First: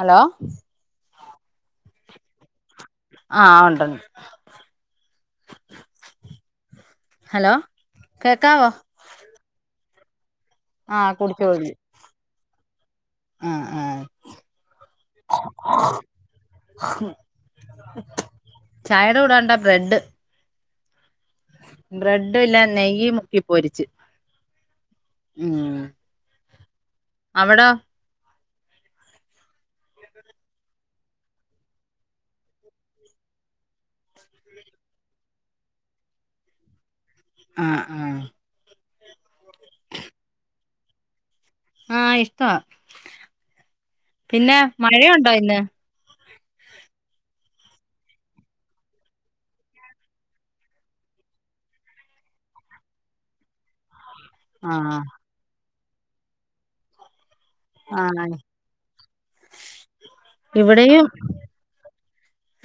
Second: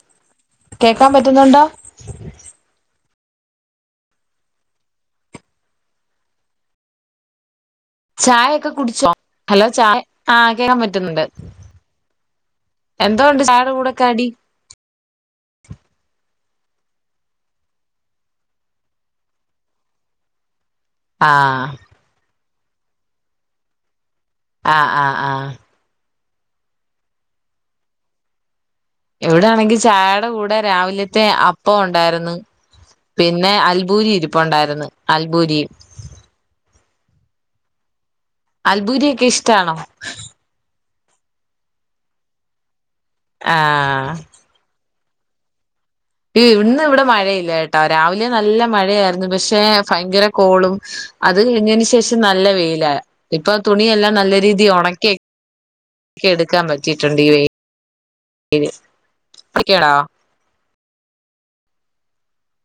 Hello കേക്കാൻ പറ്റുന്നുണ്ടോ? ആഹ ഉണ്ട് ണ്ട് [inaudible] ഹലോ ചായ കേക്കാവോ ഒക്കെ കുടിച്ചോ ഹലോ ചായ ആഹ കേക്കാൻ ആഹ് പറ്റുന്നുണ്ട്. കുടിച്ചു കഴിഞ്ഞു എന്തോണ്ട് ആഹ് ചായടെ കൂടെ ആഹ് ക്കടി. ചായടെ കൂടെണ്ടാ ബ്രെഡ് ആ [unintelligible] നെയ്യ് മുക്കി പോരിച്ച് ആ ആ ആ അവിടൊ ഇവിടാണെങ്കി ചായട കൂടെ രാവിലത്തെ അപ്പം ഉണ്ടാര്ന്ന് പിന്നെ അൽബൂരി ഇരിപ്പുണ്ടായിരുന്നു അൽബൂരി ആഹ ആഹ് അൽബൂരിയൊക്കെ ഇഷ്ടാണോ ആ ഇഷ്ടവാ ആ പിന്നെ മഴയുണ്ടോ ഇന്ന് ഇന്ന് ഇവിടെ മഴയില്ലട്ടോ രാവിലെ നല്ല മഴയായിര്ന്നു പക്ഷെ ഭയങ്കര കോളും അത് കഴിഞ്ഞന് ശേഷം നല്ല വെയില ഇപ്പൊ തുണിയെല്ലാം നല്ല രീതീൽ ആഹ് ഒണക്കി ക്കെടുക്കാൻ പറ്റിട്ടുണ്ട് ഈ വെയിലില് ആഹ് ഇ ഇകേടാ ഇവിടെയും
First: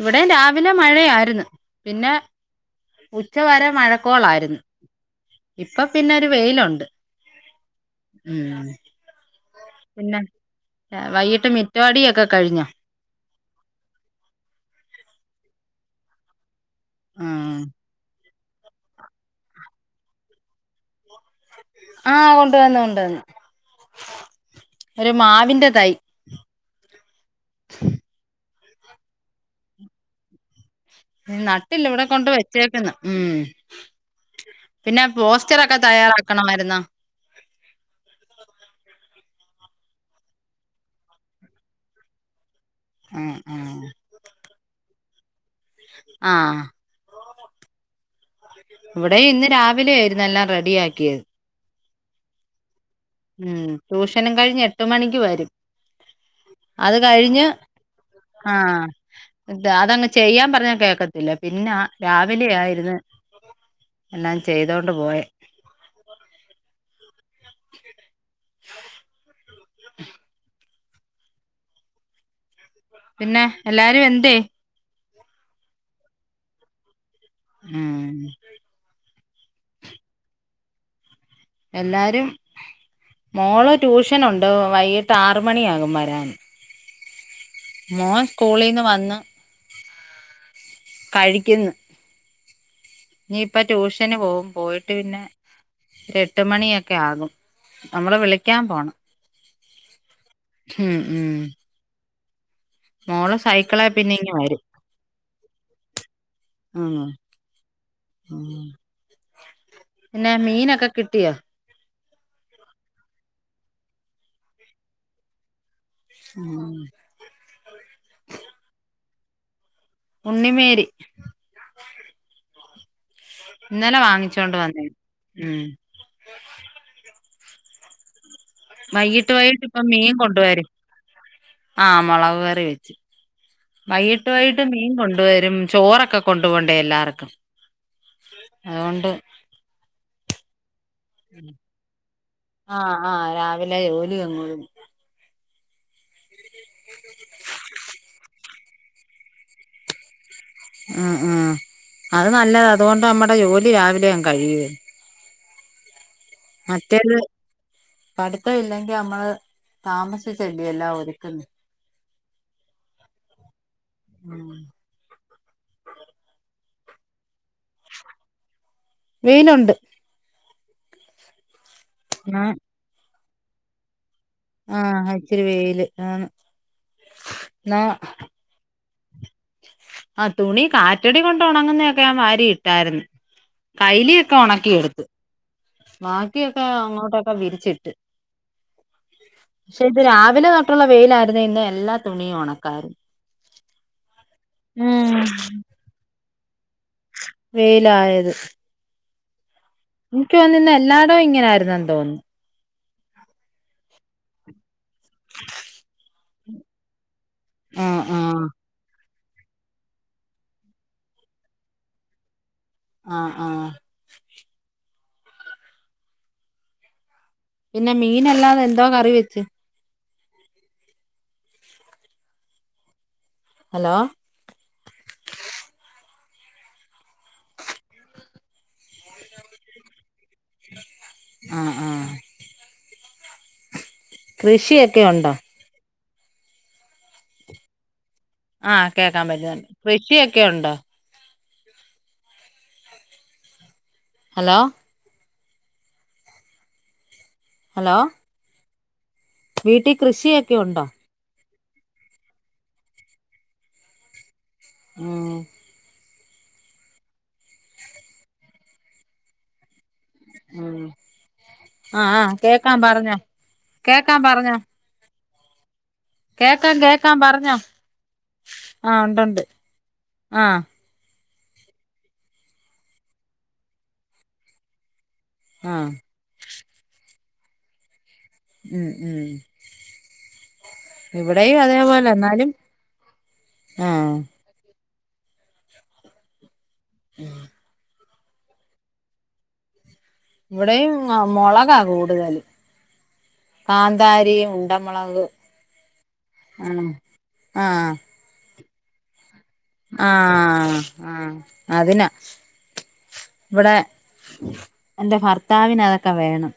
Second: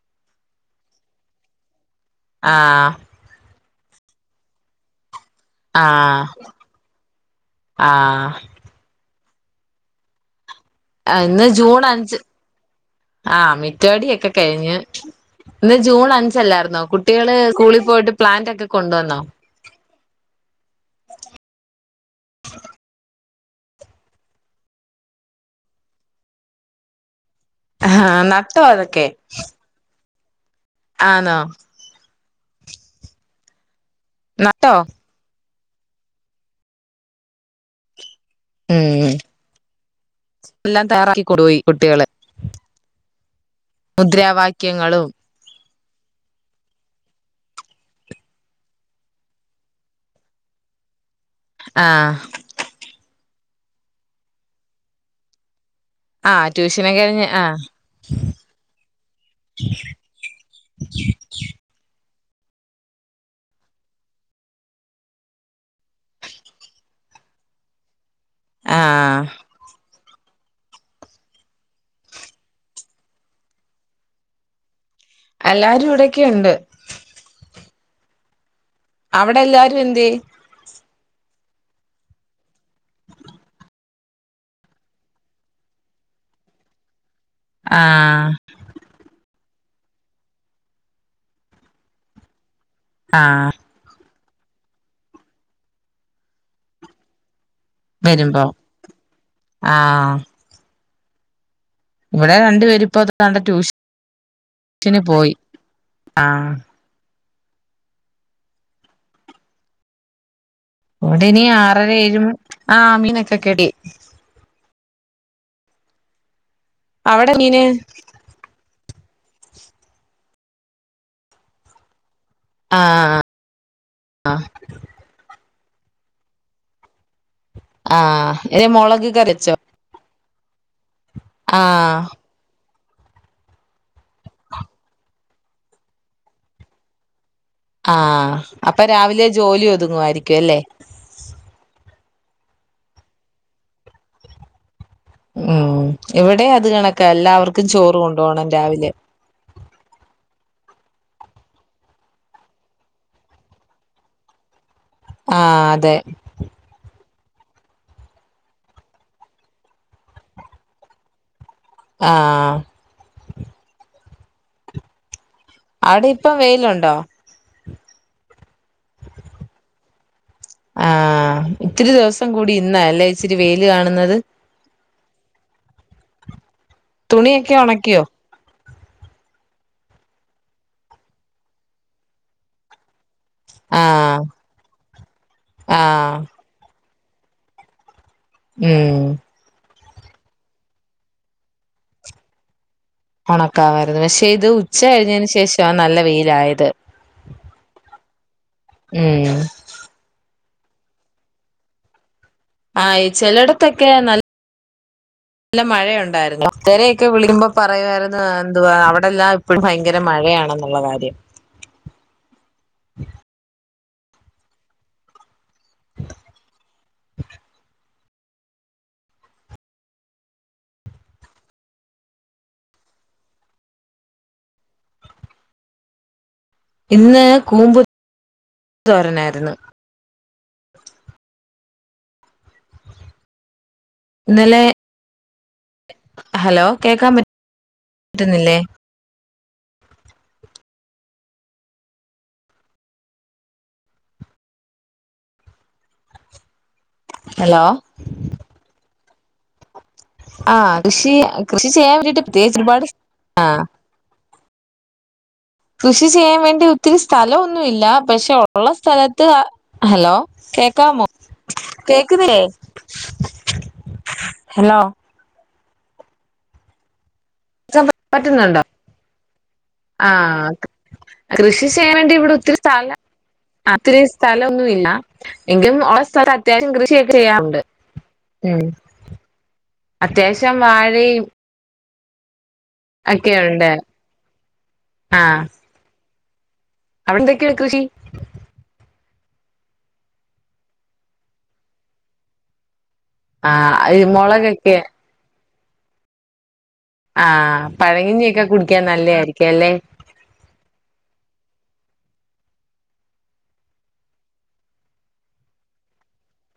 ഇവിടേം രാവിലെ മഴയാര്ന്ന് പിന്നെ ആഹ് ഉച്ചവാരം മഴക്കോളാരുന്നു ഇപ്പൊ ആഹ് പിന്നൊരു വെയിലുണ്ട് ആഹ് ഉം പിന്നെ വൈകിട്ട് മിറ്റവടിയൊക്കെ കഴിഞൊ ആ മിറ്റവടിയൊക്കെ കഴിഞ്ഞ് ഇന്ന് ജൂൺ അഞ്ചല്ലായിരുന്നൊ കുട്ടികള് ആഹ് സ്കൂളിൽ പോയിട്ട് പ്ലാന്റ് ഒക്കെ കൊണ്ടുവന്നോ ആ കൊണ്ട് വന്ന് കൊണ്ടുവന്ന് ഒരു മാവിന്റെ തൈ ആ നട്ടോ അതൊക്കെ ആന്നോ നട്ടില്ല ഇവിടെ കൊണ്ട് വെച്ചേക്കുന്നു മം നട്ടോ? പിന്നെ പോ ച്ചറൊക്കെ തയ്യാറാക്കണമായിരുന്നോ ഉം എല്ലാം തയ്യാറാക്കികൊടുയി കുട്ടികള് ഉം ഉം മുദ്രാവാക്യങ്ങളും ആ ഇവിടെ ഇന്ന് രാവിലെ ആയിരുന്ന് എല്ലാം റെഡി ആക്കിയത് ആ ഉം ട്യൂഷനും കഴിഞ്ഞ് എട്ട് മണിക്ക് വരും ആ ട്യൂഷനൊക്കെ കഴിഞ്ഞ് ആ ആ ഇത അതങ്ങ് ചെയ്യാൻ പറഞ്ഞാ കേക്കത്തില്ല പിന്നാ രാവിലെ ആയിരുന്നു എല്ലാം ചെയ്തോണ്ട് പോയെ [inaudible] ആ പിന്നെ എല്ലാരും എന്തെ എല്ലാരും ഇവിടൊക്കെ ണ്ട് ഉം അവിടെ എല്ലാരും എന്ത്യെ എല്ലാരും മോള് ട്യൂഷനുണ്ട് വൈകിട്ട് ആറ് മണിയാകും വരാൻ മോൻ ആഹ് സ്കൂളീന്ന് വന്നു കഴിക്കുന്ന് ഇനി ആഹ് ഇപ്പ ട്യൂഷന് പോവും പോയിട്ട് പിന്നെ ഒരു എട്ട് മണിയൊക്കെ ആകും നമ്മള് വരുമ്പോ വിളിക്കാൻ പോണം ആഹ് ഉം ഉം ഇവിടെ രണ്ട് വേരുപ്പ അത് മോള് കണ്ട ട്യൂഷ് സൈക്കിളെ പിന്നെ ഇങ്ങ് വരും ഷന് പോയി ആ ആണോ പിന്നെ മീനൊക്കെ ഒടനി കിട്ടിയോ ഇനി ആറെര ഏഴ്മ ആ ആമീനൊക്കെക്കെടി ഉം അവിടെ ങ്ങനെ ഉണ്ണിമേരി ആഹ ഇന്നലെ വാങ്ങിച്ചൊണ്ട് വന്നേണ് ഉം ആഹ വൈകീട്ട് വൈകിട്ട് ഇപ്പ മീൻ കൊണ്ട് വരും ആഹ ആഹ് മുളക്കറി വെ വൈകീട്ട് വൈകട്ട് മീൻ കൊണ്ട വരും ചോറൊക്കെ കൊണ്ട് പോണ്ടേ എല്ലാർക്കും ആഹ അപ്പ അതുകൊണ്ട് രാവിലെ ജോലി ഒതുങ്ങുവായിരിക്കും അല്ലേ ആഹ ആഹ രാവിലെ ജോലി അങ്ങൊതു ഉം ഇവിടെ അത് കണക്കാ എല്ലാവർക്കും ചോറ് കൊണ്ടോണം രാവിലെ ഉം ഉം അത് ന്നല്ലതാ അതുകൊണ്ട് ന്നമ്മടെ ജോലി രാവിലെഅങ്ങ് കഴിയുവേ ആ അതെ മറ്റേത് പഠിത്തം ഇല്ലെങ്കി ന്നമ്മള് താമസിച്ചല്ലേ എല്ലാം ഒരുക്കുന്നേ ആഹ [unintelligible] അവിടെ ഇപ്പം വെയ്ലുണ്ടോ വെയ്ലുണ്ട് ആഹ ഇത്തിരി ദിവസം ആ കൂടി ഇന്നാല്ലേ ഇച്ചിരി വെയ്ല് കാണ്ന്നത് ആഹ ഇച്ചിരി വെയ്ല് ആ തുണിയൊക്കെ ഒണക്കിയോ ആ തുണി കാറ്റടി കൊണ്ട് ഒണങ്ങുന്നൊക്കെ ഞാൻ വാരി ഇട്ടായ്രുന്നു ആഹ് കൈലിയൊക്കെ ഉണക്കിയെടുത്ത് ആഹ് ബാക്കിയൊക്കെ അങ്ങോട്ടൊക്കെ വിരിച്ചിട്ട് ഉം പക്ഷെ ഇത് രാവിലെ തൊട്ടുള്ള വെയ്ലായിരുന്നേ ഇന്ന് എല്ലാ തുണിയും ഒണക്കാര് ഒണക്കാവായിരുന്നു പക്ഷെ ഇത് ഉച്ച കഴിഞ്ഞയ്ന് ശേഷവാ ന്നല്ല വെയ്ലായത് വെയ്ലായത് ഉം എനിക്ക് തോന്ന്ന്ന് ഇന്ന് എല്ലാടോം ഇങ്ങനായിരുന്നെന്ന് തോന്നു ആയി ചെലട്ത്തൊക്കെ ന്നല്ല ന്നല്ല മഴയുണ്ടായിരുന്നു ഒത്തരൊക്കെ വിളിക്കുമ്പോ ആഹ് പറയുവായിര്ന്ന് ആഹ് എന്തു വാ അവടെ ടെല്ലാം ഇപ്പഴും ഭയങ്കര മഴയാണെന്നുള്ള കാര്യം ആഹ ആഹ പിന്നെ മീനല്ലാതെ എന്തോ കറി വെച്ച് ഹലോ ഇന്ന് കൂമ്പ് തോരനായ്ര്ന്ന് ആഹ ആ ഇന്നലെ കൃഷിയെക്കെ ഉണ്ടോ ഹലോ കേക്കാൻ പറ്റ് ആഹ കേക്കാൻ പറ്റുന്നുണ്ട് കൃഷിയൊക്കെ ഉണ്ടോ ഹലോ ഹലോ വീട്ടിൽ ആ കൃഷിയൊക്കെ ഉണ്ടോ കൃഷി കൃഷി ചെയ്യാൻ വേണ്ടിട്ട് [unintelligible] [unintelligible] കൃഷി ചെയ്യാൻ വേണ്ടി ഒത്തിരി സ്ഥലം ഒന്നുല്ല പക്ഷെ ഒള്ള സ്ഥലത്ത് ഹലോ ഉം കേക്കാമോ ആഹ് കേക്ക്ന്ന് ആഹ് ല്ലെ കേക്കാം പറഞ്ഞോ കേക്കാം പറഞ്ഞോ കേക്കാം കേക്കാം പറഞ്ഞോ പറ്റുന്നുണ്ടോ ആ ഒണ്ടണ്ട് ആ ആഹ് കൃഷി ചെയ്യാൻ വേണ്ടി ഇവിടെ ഒത്തിരി സ്ഥലം ഒത്തിരി സ്ഥലൊന്നുല്ല എങ്കിലും ആഹ് ഉള്ള സ്ഥലം അത്യാവശ്യം കൃഷിയൊക്കെ ചെയ്യാറുണ്ട് ഉം ഉം അത്യാവശ്യം ഇവിടെയും അതേപോലെ ന്നാലും ഒക്കെണ്ട് ആ [unintelligible] ഇവിടെയും മൊളകാ കൂടുതല് ആഹ് ഈ കാന്താരി മുളകൊക്കെ ഉണ്ടമുളക് ആണോ ആ പഴങ്ങിഞ്ഞിക്കെ കുടിക്കാൻ നല്ലതായിരിക്കും ആ ആ ആ അതിന് ഇവിടെ എൻ്റെ ഭർത്താവിനതൊക്കെ വേണം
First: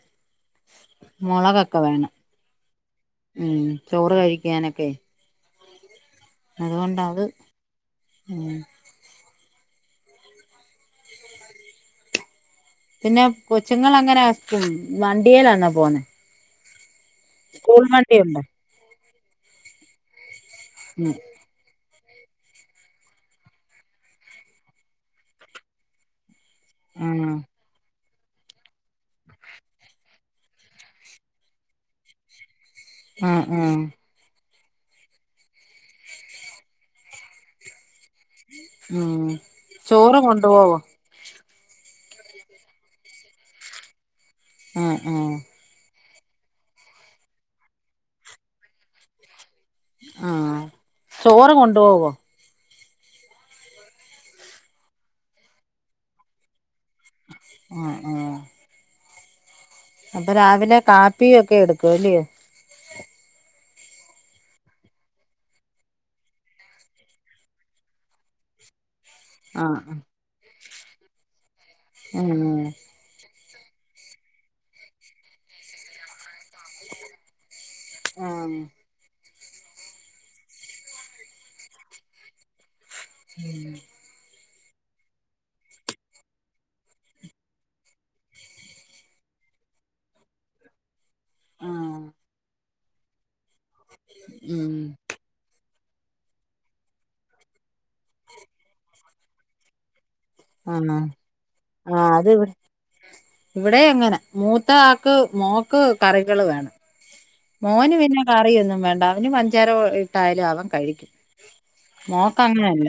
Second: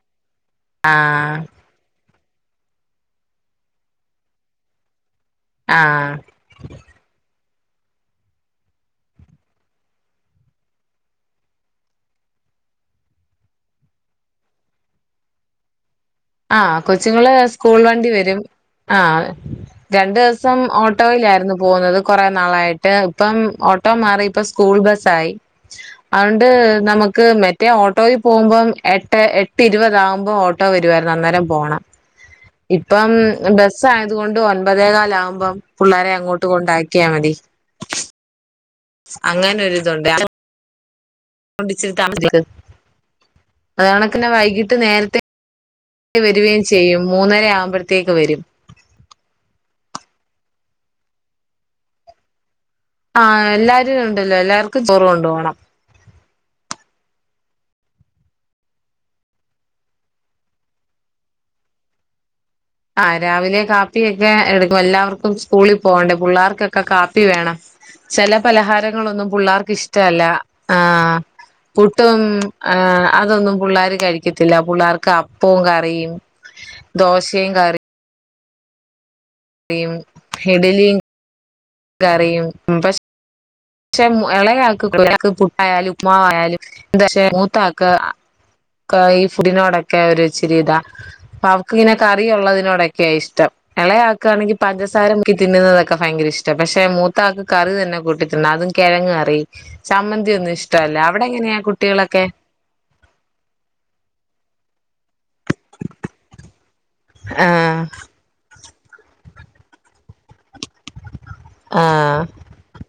ആഹ് മൊളകൊക്കെ വേണം ഉം ചോറ് കഴിക്കാനൊക്കെ ആ അതുകൊണ്ടത് ഉം പിന്നെ കൊച്ചുങ്ങളെങ്ങന വണ്ടിയേലാന്നൊ പോന്ന് ആ കൊച്ചുങ്ങള് സ്കൂൾ വണ്ടി വരും വണ്ടിയുണ്ടോ ആ രണ്ട് ദിവസം സം ഉം ഓട്ടോയിലായിരുന്നു പോകുന്നത് കൊറെ നാളായിട്ട് ഇപ്പം ഓട്ടോ മാറിപ്പ സ്കൂൾ ബസായി ണ്ട് നമുക്ക് ആഹ് മറ്റേ ഓട്ടോയി പോവുമ്പം എട്ട് എട്ടിരുപത് ആവുമ്പോ ഓട്ടോ വരും വരുവായിരുന്നു അന്നേരം പോണം ഇപ്പം ആഹ് ആഹ് ബസായത് കൊണ്ട് ഒ ഒമ്പതേകാലാവുമ്പം പുള്ളാരെ അങ്ങോട്ട് കൊണ്ടാക്കിയാ മതി ഉം അങ്ങനൊരിതൊണ്ട് ചോറ് കൊണ്ടുപോവോ [unintelligible] അതേണക്കിന് വൈകിട്ട് ആഹ് നേരത്തെ ആഹ് വരുവേം ചെയ്യും മൂന്നര ആവുമ്പോഴത്തേക്ക് വരും ആ ചോറ് കൊണ്ടുപോവോ ആ എല്ലാരും ഉണ്ടല്ലോ എല്ലാർക്കും ചോറ് കൊണ്ട്പോണം ആ ആ അപ്പൊ രാവിലെ കാപ്പീ ഒക്കെ എടുക്കുവല്ലിയൊ ആ രാവിലെ കാപ്പിയൊക്കെ എടുക്കും എല്ലാവർക്കും സ്കൂളിൽ പോവണ്ടേ പുള്ളാർക്കൊക്കെ കാപ്പി വേണം ചെല പലഹാരം ങ്ങളൊന്നും പുള്ളാർക്ക് ആഹ് ഇഷ്ടല്ല പുട്ടും ആഹ് അതൊന്നും പുള്ളാര് കഴിക്കത്തില്ല പുള്ളാർക്ക് അപ്പോം കറിയും ദോശേം കറിയും ആ കറിയും ഇഡലിം കറിയും പഷേ [unintelligible] എളകയാക്ക് [unintelligible] പുട്ടായാലും ഉപ്പ്മാവായാലും ത്ക്ഷെ മൂത്താക്ക് ഈ ഫുഡിനോടൊക്കെ ഒരു ഇച്ചിരി ഇതാ അപ്പൊ അവ്ക്ക്ങ്ങനെ ആഹ് കറി ഒള്ളതിനോടൊക്കെയാ ഇഷ്ടം എളയാക്കാണെങ്കി ഉം പഞ്ചസാരക്കി തിന്നുന്നത് ഭയങ്കര ഇഷ്ട പക്ഷെ മൂത്താക്ക് കറി തന്നെ കൂട്ടി തിന്നാതും കെഴങ് കറി ചമ്മന് ആഹ് തിയൊന്നുഷ്ടല്ല അവിടെ എങ്ങനെയാ കുട്ടികളൊക്കെ ഇവിടേങ്ങന മൂത്ത ആക്ക് മോക്ക് കറികള് വേണം ആഹ് മോന് പിന്നെ കറിയൊന്നും വേണ്ട അവന് പഞ്ചാര കോറിയിട്ടായാലും അവൻ കഴിക്കും ആഹ് മോക്ക് അങ്ങനല്ല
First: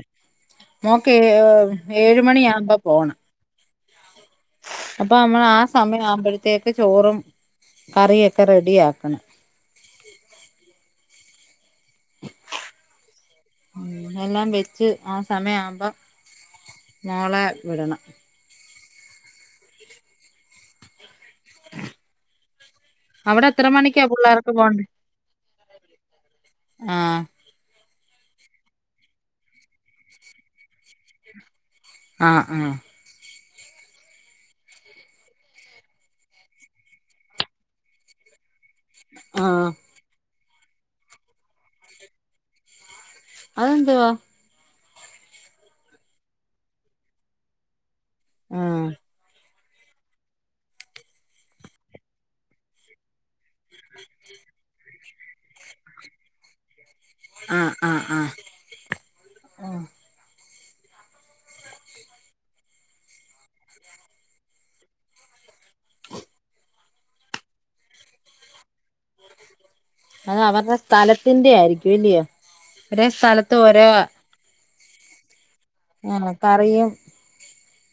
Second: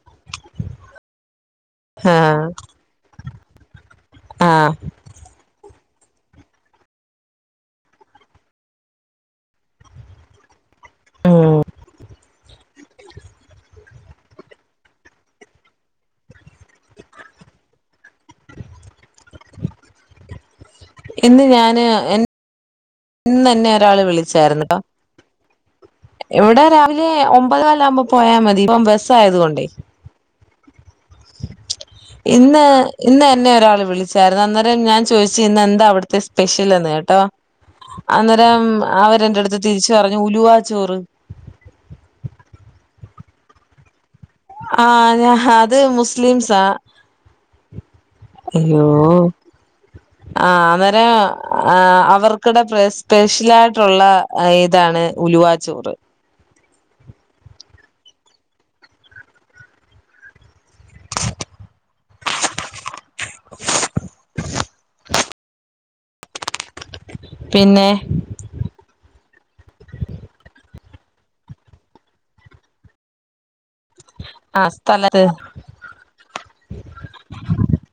മോൾക്ക് ഏ ഏഴ് മണി ആഹ് ആകുമ്പോ പോണം ആഹ് അപ്പൊ അമ്മ ആ സമയം ആവുമ്പോഴത്തേക്ക് ചോറും കറിയൊക്കെ റെഡി ആക്കണം ആ ഉം എല്ലാം വെച്ച് ആ സമയ ആവുമ്പോ മോളെ വിടണം ഇന്ന് ഞാന് അവിടെ എത്ര ഇന്ന്ന്നെ ഒരാള് മണിക്കാ പിള്ളേർക്ക് വിളിച്ചായിുന്നോ പോണ്ടേ എവിടെ രാവിലെ ആഹ് ഒമ്പത് കാല്ല ആവുമ്പോ പോയാ മതി ഇപ്പം ബസ്സ് ആയത് കൊണ്ടേയ്. ആഹ് ഇന്ന് ആഹ് ഇന്ന. ന്നെ ഒരാൾ വിളിച്ചായിരുന്നു അന്നേരം ഞാൻ ചോദിച്ചു ഇന്ന് എന്താ അവിടുത്തെ സ്പെഷ്യൽന്ന് കേട്ടോ. അന്നരം. അവരെന്റെ അടുത്ത് ആഹ് തിരിച് പറഞ്ഞു ഉലുവ ചോറ്. അതെന്തുവാ? ആന ഹ അത് മുസ്ലിംസാ അയ്യോ. ആഹ് ആ അവരേ ആ അവർക്കിടെ സ്പെഷ്യൽ ആയിട്ടുള്ള ഇതാണ് ഉലുവാച്ചോറ് ആ ആ ആ. പിന്നെ. അത അവർടെ സ്ഥലത്തിന്റെ ആയിരിക്കും ഇല്ല്യയോ അവരെ സ്ഥല. തൊര. തലത്. ആ കറിയും.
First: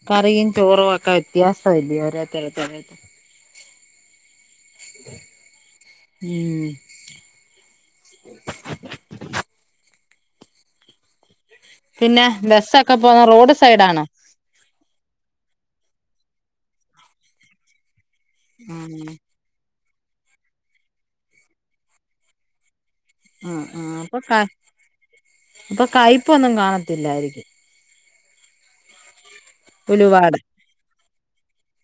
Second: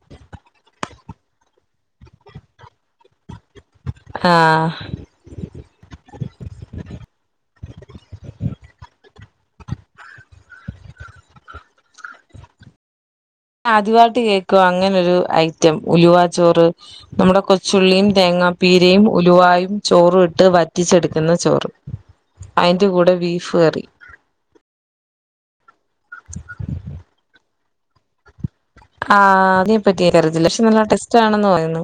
കറിയും ചോറുക്കെ വ്യത്യാസ ഇല്ലേ ഓരോര്ത്തർക്ക്. ആ ഉം പിന്നെ ബെസാക്ക ആദ്യമായിട്ട് കേൾക്കോ അങ്ങനെരു ഐറ്റം ഉലുവാ ചോറ് നമ്മുടെ കൊച്ചുള്ളിയും തേങ്ങാപ്പീരയും ഉം ഉലുവായും ചോറൂ ഇട്ട് വറ്റിച്ചെടുക്കുന്ന ചോറ് അതിന് ഇന്റെ കൂടെ ബീഫ് ഉം കറി. ഉം അപ്പൊ ക അപ്പൊ കയ്പൊന്നും കാണത്തില്ലായിരിക്കും. ആ അതിന ഉലുവാടെ ക്കറിയതില്ല ലക്ഷെ നല്ല ടെസ്റ്റ് ആണന്ന് പറയുന്നു.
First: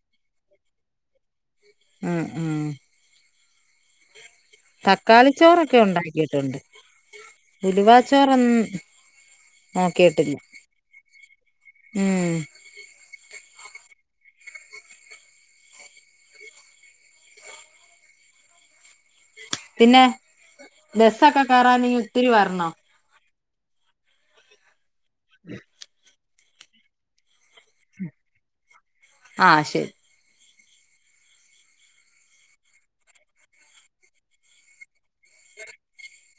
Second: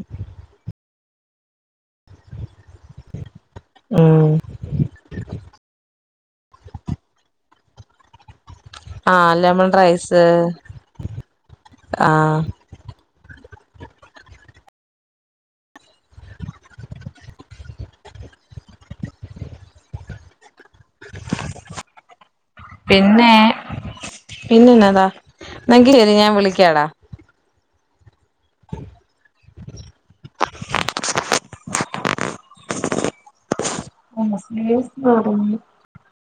അ ആ. ഉം. തക്കാളിച്ചോറൊക്കെ ഉണ്ടാക്കിട്ടുണ്ട് ഉലവാച്ചോറൊ ന്ന് ആ ലെമൺ റൈസ് ആ. ഉം പിന്നെ ബസൊക്കെ കേറാവീ ഒത്തിരി വരണോ? പിന്നന്നതാ എങ്കി ശരി ഞാൻ വിളിക്കാടാ. ആ ശരി. [inaudible]